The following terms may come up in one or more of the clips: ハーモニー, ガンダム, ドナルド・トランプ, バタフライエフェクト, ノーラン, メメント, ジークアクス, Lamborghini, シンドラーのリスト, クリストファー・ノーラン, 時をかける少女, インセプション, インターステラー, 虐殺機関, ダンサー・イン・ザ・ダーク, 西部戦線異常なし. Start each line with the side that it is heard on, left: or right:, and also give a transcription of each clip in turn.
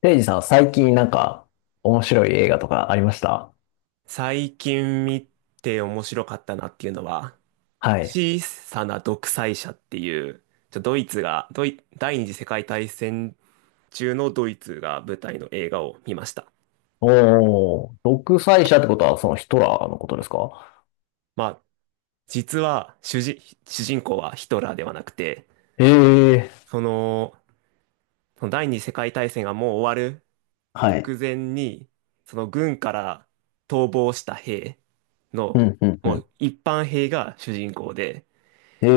left: レイジさん、最近なんか面白い映画とかありました
right: 最近見て面白かったなっていうのは、
left: はい。
right: 小さな独裁者っていう、ちょドイツが、ドイ、第二次世界大戦中のドイツが舞台の映画を見ました。
left: おー、独裁者ってことはそのヒトラーのことですか？
right: まあ、実は主人、主人公はヒトラーではなくて、
left: ええ
right: その、その第二次世界大戦がもう終わる
left: ー、はい。
right: 直前に、その軍から逃亡した兵
left: う
right: の、
left: ん、うん、う
right: も
left: ん。
right: う一般兵が主人公で、
left: ええ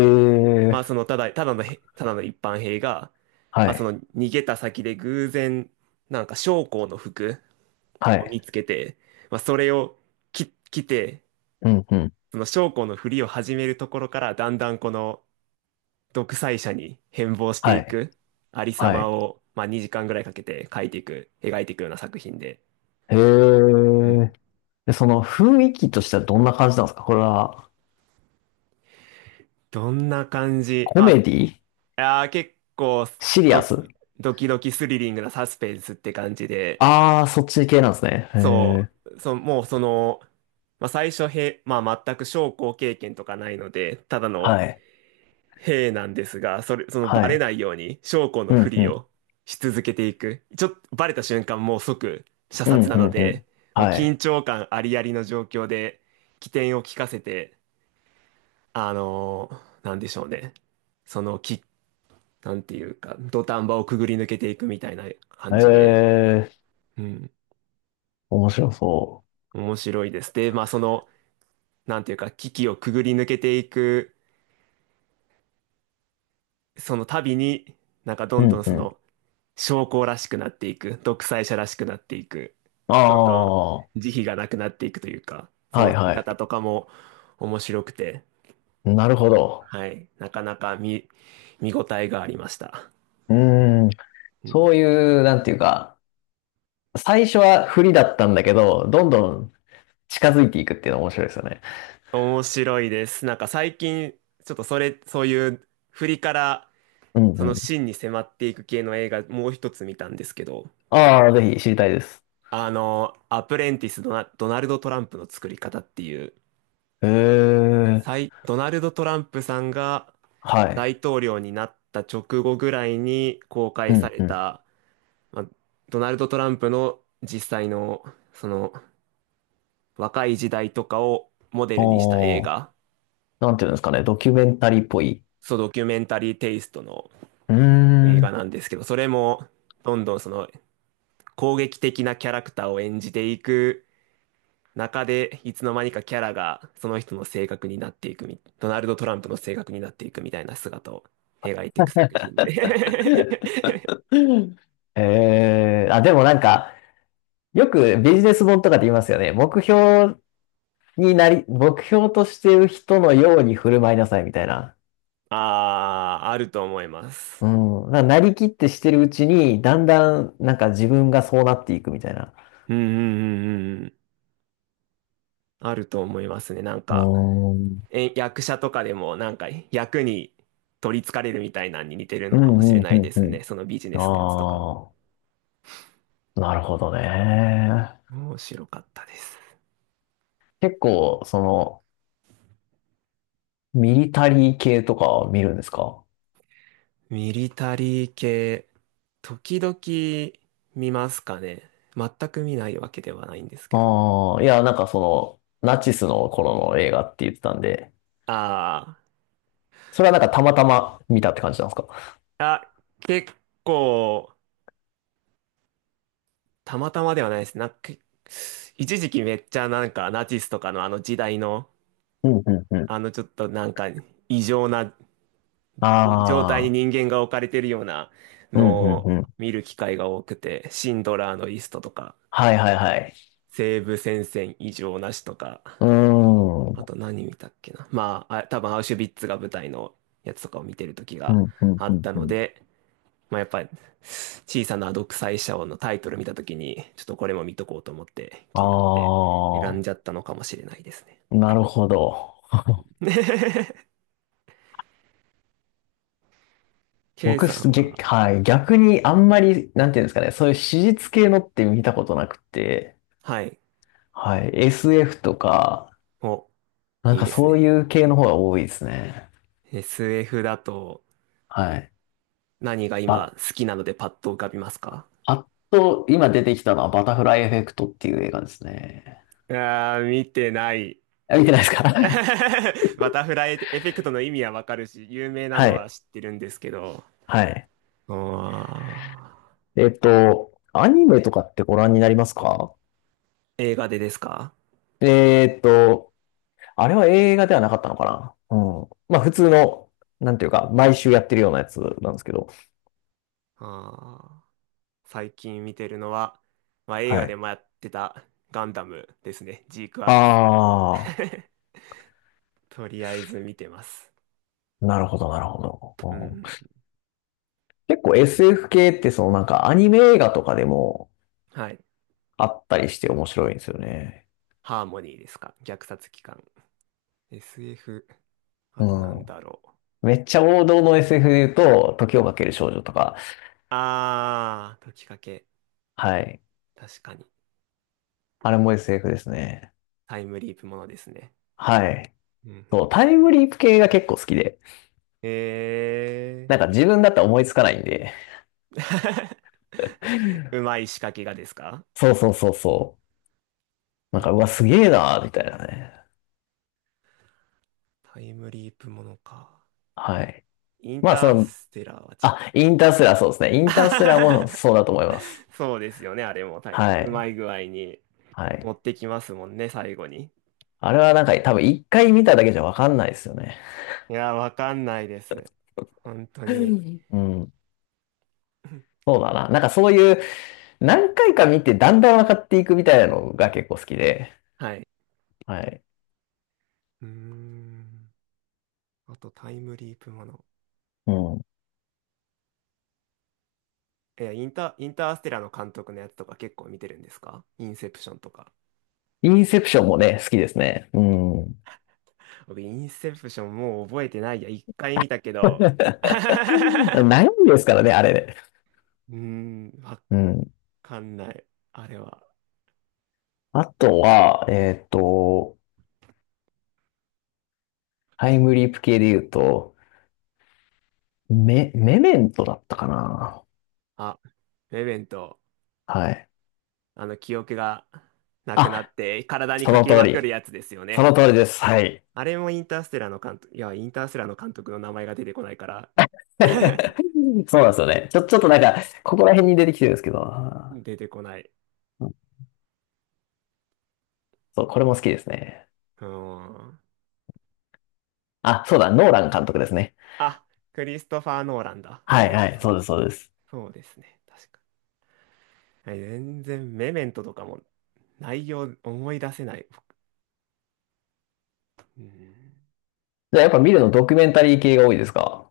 right: まあ
left: ー、
right: ただの一般兵が、
left: は
right: まあそ
left: い、
right: の逃げた先で偶然、なんか将校の服
left: は
right: を
left: い。
right: 見つけて、まあそれを着て、
left: うん、うん、
right: その将校のふりを始めるところから、だんだんこの独裁者に変貌して
left: は
right: い
left: い、
right: く、ありさ
left: は
right: ま
left: い。
right: を、まあ2時間ぐらいかけて描いていくような作品で。
left: ええ
right: う
left: ー、
right: ん。
left: で、その雰囲気としてはどんな感じなんですかこれは、
right: どんな感じ。ま
left: コメディ、
right: あ、結構
left: シリア
right: ド
left: ス？
right: キ、ドキドキスリリングなサスペンスって感じで、
left: ああー、そっち系なんですね。え
right: そ
left: え、
right: う、そ、もうその、まあ、最初へ、まあ、全く将校経験とかないので、ただの
left: はい、
right: 兵なんですが、その
left: は
right: バレ
left: い。
right: ないように将校の
left: う
right: ふ
left: ん、う
right: り
left: ん、
right: をし続けていく。ちょっとバレた瞬間もう即射
left: うん、
right: 殺
left: う
right: なの
left: ん、うん。
right: で、もう
left: は
right: 緊
left: い。
right: 張感ありありの状況で機転を利かせて、なんでしょうね。そのき、なんていうか、土壇場をくぐり抜けていくみたいな感じで、
left: ええ
right: うん、
left: ー、面白そう。
right: 面白いです。で、まあその、なんていうか、危機をくぐり抜けていく、その度に、なんかど
left: う
right: んど
left: ん
right: ん
left: う
right: そ
left: ん。
right: の、将校らしくなっていく、独裁者らしくなっていく、
left: あ
right: どんどん
left: あ、は
right: 慈悲がなくなっていくというか、
left: い
right: その
left: は
right: 姿とかも面白くて、
left: い。なるほど。
right: はい、なかなか見応えがありました。
left: うーん。
right: う
left: そ
right: ん、
left: ういう、なんていうか、最初は不利だったんだけど、どんどん近づいていくっていうの面白いですよね。
right: 面白いです。なんか最近、ちょっとそういう振りから、
left: うん
right: その
left: うん。
right: 真に迫っていく系の映画、もう一つ見たんですけど、
left: ああ、ぜひ知りたいです。
right: あの、アプレンティスドナ、ドナルド・トランプの作り方っていう、
left: へえ、
right: ドナルド・トランプさんが
left: はい。
right: 大統領になった直後ぐらいに公開
left: う
right: さ
left: ん
right: れ
left: うん。
right: た、まあ、ドナルド・トランプの実際の、その、若い時代とかをモデルにした映
left: おお、
right: 画、
left: なんていうんですかね、ドキュメンタリーっぽい。
right: そう、ドキュメンタリーテイストの
left: うー
right: 映
left: ん。
right: 画なんですけど、それも、どんどんその、攻撃的なキャラクターを演じていく中でいつの間にかキャラがその人の性格になっていくみ、ドナルド・トランプの性格になっていくみたいな姿を描いていく作品で。
left: えー、あ、でもなんか、よくビジネス本とかで言いますよね。目標になり、目標としてる人のように振る舞いなさいみたいな。
right: ああ、あると思います。
left: うん。だからなりきってしてるうちに、だんだん、なんか自分がそうなっていくみたいな。
right: うんうんうんうんうん。あると思いますね。なん
left: う
right: か、
left: ーん。
right: 役者とかでもなんか役に取り憑かれるみたいなのに似てる
left: う
right: のかもし
left: ん、
right: れ
left: うん、
right: な
left: う
right: い
left: ん、
right: です
left: うん。
right: ね。そのビジネスのやつとかも。
left: ああ、なるほどね。
right: 面白かったです。
left: 結構、その、ミリタリー系とか見るんですか？
right: ミリタリー系、時々見ますかね。全く見ないわけではないんですけど。
left: ああ、いや、なんかその、ナチスの頃の映画って言ってたんで、
right: あ
left: それはなんかたまたま見たって感じなんですか？
right: あ、結構、たまたまではないです。なんか、一時期めっちゃなんかナチスとかのあの時代の、
left: うん、うん、うん。
right: あのちょっとなんか異常な状態に
left: ああ、
right: 人間が置かれてるような
left: う
right: の
left: ん、うん、
right: を
left: うん。
right: 見る機会が多くて、シンドラーのリストとか、
left: はい、はい、はい。
right: 西部戦線異常なしとか、
left: うー
right: あ
left: ん。
right: と何見たっけな。まあ、多分アウシュビッツが舞台のやつとかを見てる時
left: う
right: が
left: ん、うん、
right: あ
left: う
right: っ
left: ん、
right: た
left: う
right: の
left: ん。
right: で、まあやっぱり小さな独裁者王のタイトル見た時に、ちょっとこれも見とこうと思って気になっ
left: あ
right: て選んじゃっ
left: あ。
right: たのかもしれないですね。
left: なるほど。
right: K
left: 僕
right: さん
left: す、げ、
right: は、
left: はい。逆にあんまり、なんていうんですかね、そういう史実系のって見たことなくて、
right: はい、
left: はい。SF とか、
right: お、
left: なん
right: いい
left: か
right: です
left: そう
right: ね。
left: いう系の方が多いですね。
right: SF だと
left: はい。
right: 何が
left: ば、
right: 今好きなのでパッと浮かびますか？
left: あっと、今出てきたのはバタフライエフェクトっていう映画ですね。
right: あー、見てない。
left: あ、見てないですか？
right: バタフライエフェクトの意味はわかるし、有名な
left: は
right: のは
left: い。
right: 知ってるんですけど、
left: はい。
right: ああ、
left: えっと、アニメとかってご覧になりますか？
right: 映画でですか？
left: えっと、あれは映画ではなかったのかな。うん。まあ普通の、なんていうか、毎週やってるようなやつなんですけど。
right: ああ、最近見てるのは、まあ、映
left: は
right: 画で
left: い。
right: もやってたガンダムですね。ジークアクス。
left: あ
right: とりあえず見てます。
left: あ、なるほど、なるほど。
right: うんう
left: うん、
right: ん。
left: 結構 SF 系って、そのなんかアニメ映画とかでも
right: はい。
left: あったりして面白いんですよね。
right: ハーモニーですか。虐殺機関。SF。あとなん
left: うん。
right: だろう。
left: めっちゃ王道の SF で言うと、時をかける少女とか。
right: ああ、解きかけ。
left: はい。
right: 確かに。
left: あれも SF ですね。
right: タイムリープものですね。
left: はい。
right: うんう
left: そう、タ
right: ん。
left: イムリープ系が結構好きで。
right: ええ
left: なんか自分だったら思いつかないんで。
right: ー。うまい仕掛けがですか？
left: そうそうそうそう。な
right: う
left: んか、う
right: ん、
left: わ、すげえなーみたいなね。
right: タイムリープものか。
left: はい。
right: イン
left: まあ、
right: タ
left: そ
right: ー
left: の、
right: ステラーは違う。
left: あ、インターステラーそうですね。インターステラーもそうだと思います。
right: そうですよね、あれもタイ、
left: は
right: うま
left: い。
right: い具合に
left: は
right: 持
left: い。
right: ってきますもんね、最後に。
left: あれはなんか多分一回見ただけじゃわかんないですよね。
right: いや、わかんないです。本当に。
left: うん。そうだな。なんかそういう何回か見てだんだん分かっていくみたいなのが結構好きで。
right: はい。
left: はい。
right: うーん。あと、タイムリープもの。
left: うん。
right: インターステラーの監督のやつとか結構見てるんですか？インセプションとか。
left: インセプションもね、好きですね。うん。
right: 僕、インセプションもう覚えてないや。一回見たけ ど。
left: 悩みですからね、あれで。
right: うーん、わ
left: うん。
right: かんない。あれは。
left: あとは、えっと、タイムリープ系で言うと、メ、メメントだったかな。
right: あ、レベント、
left: はい。
right: あの記憶がなくな
left: あ、
right: って体に
left: そ
right: 書
left: の
right: き
left: 通
right: まくる
left: り。
right: やつですよ
left: その
right: ね。
left: 通りです。はい。
right: あれもインターステラーの監督、いや、インターステラーの監督の名前が出てこないから。
left: そうなんですよね。ちょ、ちょっとなんか、ここら辺に出てきてるんですけど、あ
right: 出てこない。
left: ーうん、そう、これも好きですね。
right: うーん。
left: あ、そうだ、ノーラン監督ですね。
right: あ、クリストファー・ノーランだ。
left: はい
right: そう
left: は
right: だ、
left: い、
right: そう
left: そうで
right: だ。
left: す、そうです。
right: そうですね。確か。はい、全然、メメントとかも内容思い出せない。うん。
left: じゃあやっぱ見るのドキュメンタリー系が多いですか？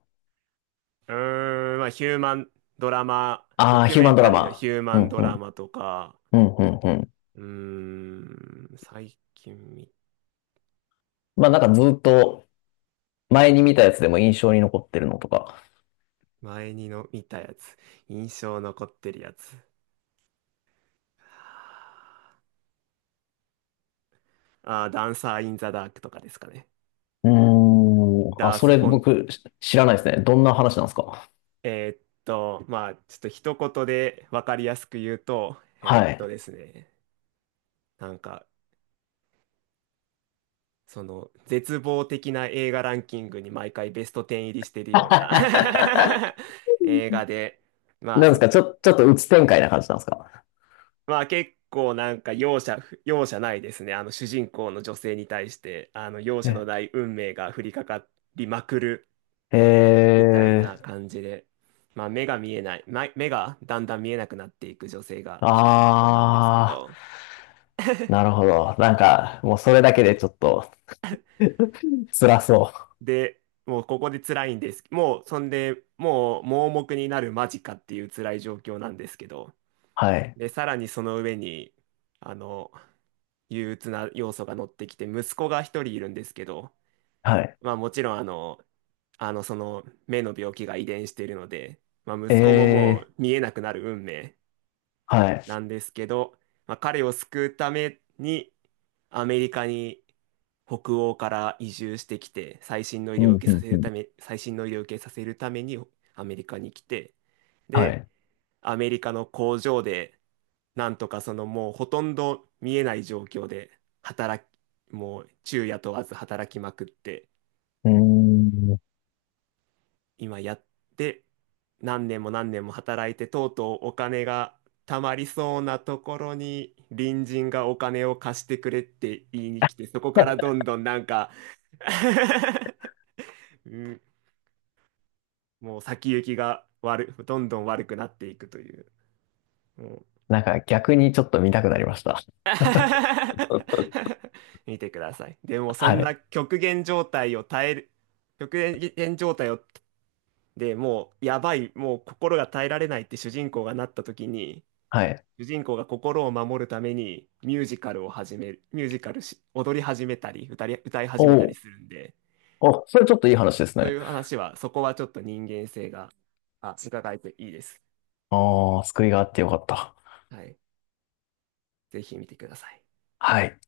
right: うーん、まあ、ヒューマンドラマ、ド
left: ああー、
right: キュ
left: ヒュー
right: メ
left: マン
right: ン
left: ド
right: タ
left: ラ
right: リーの
left: マ。
right: ヒューマ
left: う
right: ン
left: ん
right: ド
left: う
right: ラ
left: ん、
right: マとか、
left: うん、うん、うん。
right: うーん、最近見、
left: まあなんかずっと前に見たやつでも印象に残ってるのとか。
right: 前にの見たやつ。印象残ってるやつ。あー、ダンサー・イン・ザ・ダークとかですかね。
left: うーん、あ、
right: ダー
left: そ
right: ス・
left: れ
right: フォン、
left: 僕し知らないですね。どんな話なんですか？
right: まあ、ちょっと一言で分かりやすく言うと、
left: はい。
right: ですね、なんか、その、絶望的な映画ランキングに毎回ベスト10入りしてるような 映画で、まあ、
left: なんで
right: そ
left: す
right: の、
left: か、ちょ、ちょっと鬱展開な感じなんですか？
right: まあ結構なんか容赦ないですね。あの主人公の女性に対して、あの容赦のな
left: え
right: い運命が降りかかりまくる
left: え
right: みたいな
left: ー、
right: 感じで、まあ目がだんだん見えなくなっていく女性が主人公なんですけ
left: ああ、
right: ど、
left: なるほど。なんか、もうそれだけでちょっと辛そう。
right: で、もうここで辛いんです。もうそんで、もう盲目になる間近っていう辛い状況なんですけど、
left: はい。
right: で、さらにその上に、あの、憂鬱な要素が乗ってきて、息子が一人いるんですけど、
left: はい。
right: まあもちろんその目の病気が遺伝しているので、まあ、
left: え
right: 息子もも
left: え、
right: う見えなくなる運命
left: は
right: な
left: い。
right: んですけど、まあ、彼を救うためにアメリカに北欧から移住してきて、
left: うん、うん、うん。
right: 最新の医療を受けさせるためにアメリカに来て、
left: は
right: で、
left: い。
right: アメリカの工場で、なんとかそのもうほとんど見えない状況で働き、もう昼夜問わず働きまくって、
left: うーん。
right: 今やって何年も何年も働いてとうとうお金が貯まりそうなところに、隣人がお金を貸してくれって言いに来て、そこからどんどんなんか。 うん、もう先行きがどんどん悪くなっていくという、もう。
left: なんか逆にちょっと見たくなりました。
right: 見てください。でもそ
left: は
right: んな
left: い。
right: 極限状態を耐える極限状態を、でもうやばい、もう心が耐えられないって主人公がなった時に、
left: はい。
right: 主人公が心を守るためにミュージカルを始める、ミュージカルし、踊り始めたり、歌い
left: お
right: 始めたり
left: お、
right: するんで、
left: お、それちょっといい話です
right: そう
left: ね。
right: いう話は、そこはちょっと人間性が、伺えていいです。
left: ああ、救いがあってよかった。
right: はい。ぜひ見てください。
left: はい。